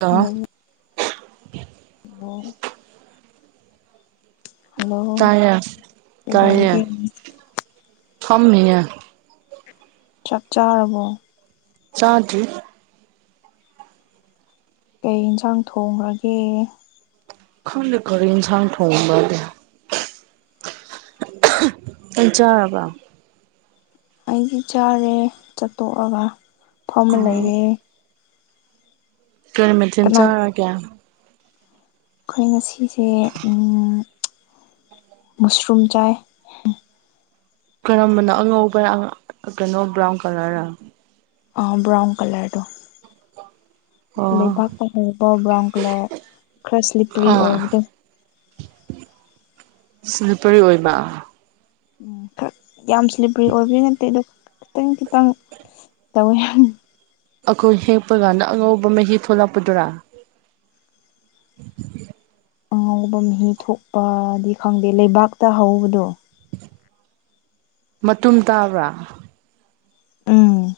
ꯑ [unintelligible] ꯕꯣ ꯍꯜꯂꯣ ꯇꯥꯏꯌꯦ ꯇꯥꯏꯌꯦ ꯀꯩꯗꯧꯔꯤꯒꯦ ꯐꯝꯃꯤꯌꯥ ꯆꯥꯛ ꯆꯥꯔꯕꯣ ꯆꯥꯗꯔꯤ ꯀꯩ ꯌꯦꯟꯁꯥꯡ ꯊꯣꯡꯉꯒ꯭ꯔꯒꯦ ꯈꯪꯗꯦ ꯀꯔꯤ ꯟꯁꯥꯡ ꯊꯣꯡꯕꯗ ꯇꯜ ꯆꯥꯔꯕ ꯑꯩꯗꯤ ꯆꯥꯔꯦ ꯆꯥꯠꯇꯣꯛꯑꯒ ꯐꯝꯃ ꯂꯩꯔꯦ ꯀꯔꯤ ꯃꯊꯦꯜ ꯀꯅꯥ ꯆꯔꯒꯦ ꯑꯩꯈꯣꯏ ꯉꯁꯤꯁꯦ ꯃꯨꯁꯔꯨꯝ ꯆꯥꯏ ꯀꯔꯝꯕꯅꯣ ꯑꯉꯧꯕꯅ ꯀꯩꯅꯣ ꯕ꯭ꯔꯥꯎꯟ ꯀꯂꯔ ꯔ ꯑ ꯕ꯭ꯔꯥꯎꯟ ꯀꯂꯔꯗꯣ ꯑꯣ ꯂꯩꯕꯥꯛ ꯑꯔꯛꯄ ꯕ꯭ꯔꯥꯎꯟ ꯀꯂꯔ ꯈꯔ ꯁ꯭ꯂꯤꯞꯄꯔꯤ ꯑꯥ ꯑꯣꯏꯕꯗꯣ ꯁ꯭ꯂꯤꯄꯔꯤ ꯑꯣꯏꯕ ꯈ ꯌꯥꯝ ꯁ꯭ꯂꯤꯞꯄ꯭ꯔꯤ ꯑꯣꯏꯕꯒꯤ ꯅꯠꯇꯦ ꯑꯗꯣ ꯈꯤꯇꯪ ꯈꯤꯇꯪ ꯇꯧꯋꯦ ꯑꯩꯈꯣꯏ ꯍꯦꯛꯄ ꯀꯥꯟꯗ ꯑꯉꯧꯕ ꯃꯍꯤ ꯊꯣꯛꯂꯛꯄꯗꯨꯔꯥ ꯑꯉꯧꯕ ꯃꯍꯤ ꯊꯣꯛꯄꯗꯤ ꯈꯪꯗꯦ ꯂꯩꯕꯥꯛꯇ ꯍꯧꯕꯗꯣ ꯃꯇꯨꯝ ꯇꯥꯕ꯭ꯔꯥ ꯎꯝ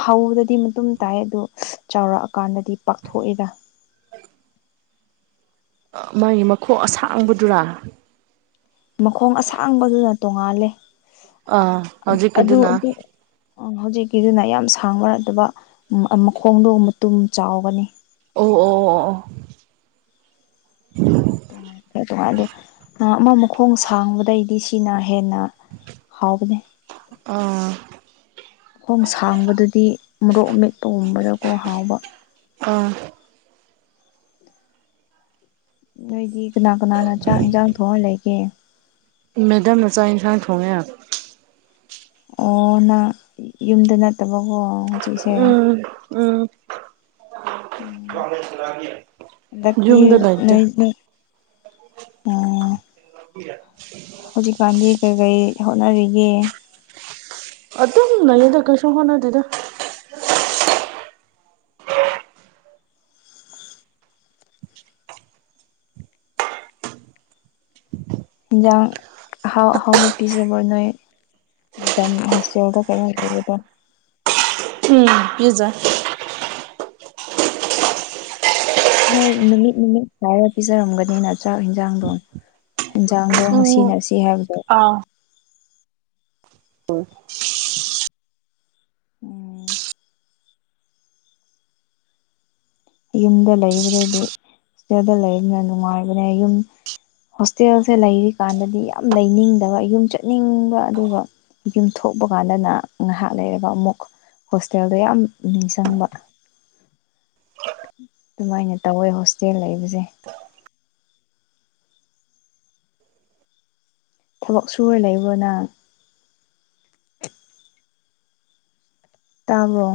ꯍꯧꯕꯗꯗꯤ ꯃꯇꯨꯡ ꯇꯥꯏ ꯑꯗꯨꯗꯣ ꯆꯥꯎꯔꯛꯑꯀꯥꯟꯗꯗꯤ ꯄꯥꯛꯊꯣꯛ ꯑꯦ ꯗ ꯃꯥꯒꯤ ꯃꯈꯣꯛ ꯑꯁꯥꯡꯕꯗꯨꯔꯥ ꯃꯈꯣꯡ ꯑꯁꯥꯡꯕꯗꯨꯅ ꯇꯣꯉꯥꯜꯂꯦ ꯑꯥ ꯑꯗꯨ ꯍꯧꯖꯤꯛꯀꯤꯗꯨꯅ ꯍꯧꯖꯤꯛꯀꯤꯗꯨꯅ ꯌꯥꯝ ꯁꯥꯡꯕ ꯅꯠꯇꯕ ꯃꯈꯣꯡꯗꯣ ꯃꯇꯨꯝ ꯆꯥꯎꯒꯅꯤ ꯑꯣ ꯑꯣ ꯑꯣ ꯑꯣ [unintelligible] ꯑꯃ ꯃꯈꯣꯡ ꯁꯥꯡꯕꯗꯩꯗꯤ ꯁꯤꯅ ꯍꯦꯟꯅ ꯍꯥꯎꯕꯅꯦ ꯑꯥ ꯈꯣꯡ ꯁꯥꯡꯕꯗꯨꯗꯤ ꯃꯣꯔꯣꯛ ꯑꯃꯦꯠꯄꯒꯨꯝꯕꯗꯀꯣ ꯍꯥꯎꯕ ꯑꯥ ꯅꯣꯏꯗꯤ ꯀꯅꯥ ꯀꯅꯥꯅ ꯆꯥꯛ ꯏꯟꯁꯥꯡ ꯊꯣꯡꯑ ꯂꯩꯒꯦ ꯃꯦꯗꯝꯅ ꯆꯥꯛ ꯌꯦꯟꯁꯥꯡ ꯊꯣꯡꯉꯦ ꯑꯣ ꯅꯪ ꯌꯨꯝꯗ ꯅꯠꯇꯕꯀꯣ ꯍꯧꯖꯤꯛꯁꯦ ꯎꯝ ꯎꯝ ꯎꯝ ꯍꯟꯗꯛꯇꯤ ꯌꯨꯨꯝꯗ ꯂꯥꯏꯇꯦ ꯅꯣꯏ ꯑꯣ [unintelligible] ꯍꯧꯖꯤꯛꯀꯥꯟꯗꯤ ꯀꯔꯤ ꯀꯔꯤ ꯍꯣꯠꯅꯔꯤꯒꯦ ꯑꯗꯨꯝ ꯂꯩꯗ ꯀꯩꯁꯨ ꯍꯣꯠꯅꯗꯦꯗ ꯌꯦꯟꯖꯥꯡ ꯑꯍꯥꯎ ꯑꯍꯥꯎꯕ ꯄꯤꯖꯕ ꯅꯣꯏ ꯃꯦꯗꯥꯝ ꯍꯣꯁꯇꯦꯜꯗ [unintelligible] ꯎꯝ ꯄꯤꯖꯥ ꯅꯣꯏ ꯅꯨꯃꯤꯠ ꯅꯨꯃꯤꯠ ꯁꯥꯏꯔ ꯄꯤꯖꯔꯝꯒꯅꯤꯅ ꯆꯥꯛ ꯏꯟꯖꯥꯡꯗꯣ ꯌꯦꯟꯁꯥꯡꯗꯣ ꯉꯁꯤ ꯎꯝ ꯅꯁꯤ ꯍꯥꯏꯕꯗꯣ ꯑꯥ ꯍꯣꯏ ꯎꯝ ꯌꯨꯝꯗ ꯂꯩꯕꯗꯗꯤ ꯁꯤꯗꯗ ꯂꯩꯕꯅ ꯅꯨꯡꯉꯥꯏꯕꯅꯦ ꯌꯨꯝ ꯍꯣꯁꯇꯦꯜꯁꯦ ꯂꯩꯔꯤꯀꯥꯟꯗꯗꯤ ꯌꯥꯝ ꯂꯩꯅꯤꯡꯗꯕ ꯌꯨꯝ ꯆꯠꯅꯤꯡꯕ ꯑꯗꯨꯒ ꯌꯨꯝ ꯊꯣꯛꯄ ꯀꯥꯟꯗꯅ ꯉꯥꯏꯍꯥꯛ ꯂꯩꯔꯒ ꯑꯃꯨꯛ ꯍꯣꯁꯇꯦꯜꯗ ꯌꯥꯝ ꯅꯤꯡꯁꯤꯡꯕ ꯑꯗꯨꯃꯥꯏꯅ ꯇꯧꯋꯦ ꯍꯣꯁꯇꯦꯜ ꯂꯩꯕꯁꯦ [unintelligible] ꯊꯕꯛ ꯁꯨꯔ ꯂꯩꯕ꯭ꯔꯣ ꯅꯪ ꯇꯥꯕ꯭ꯔꯣ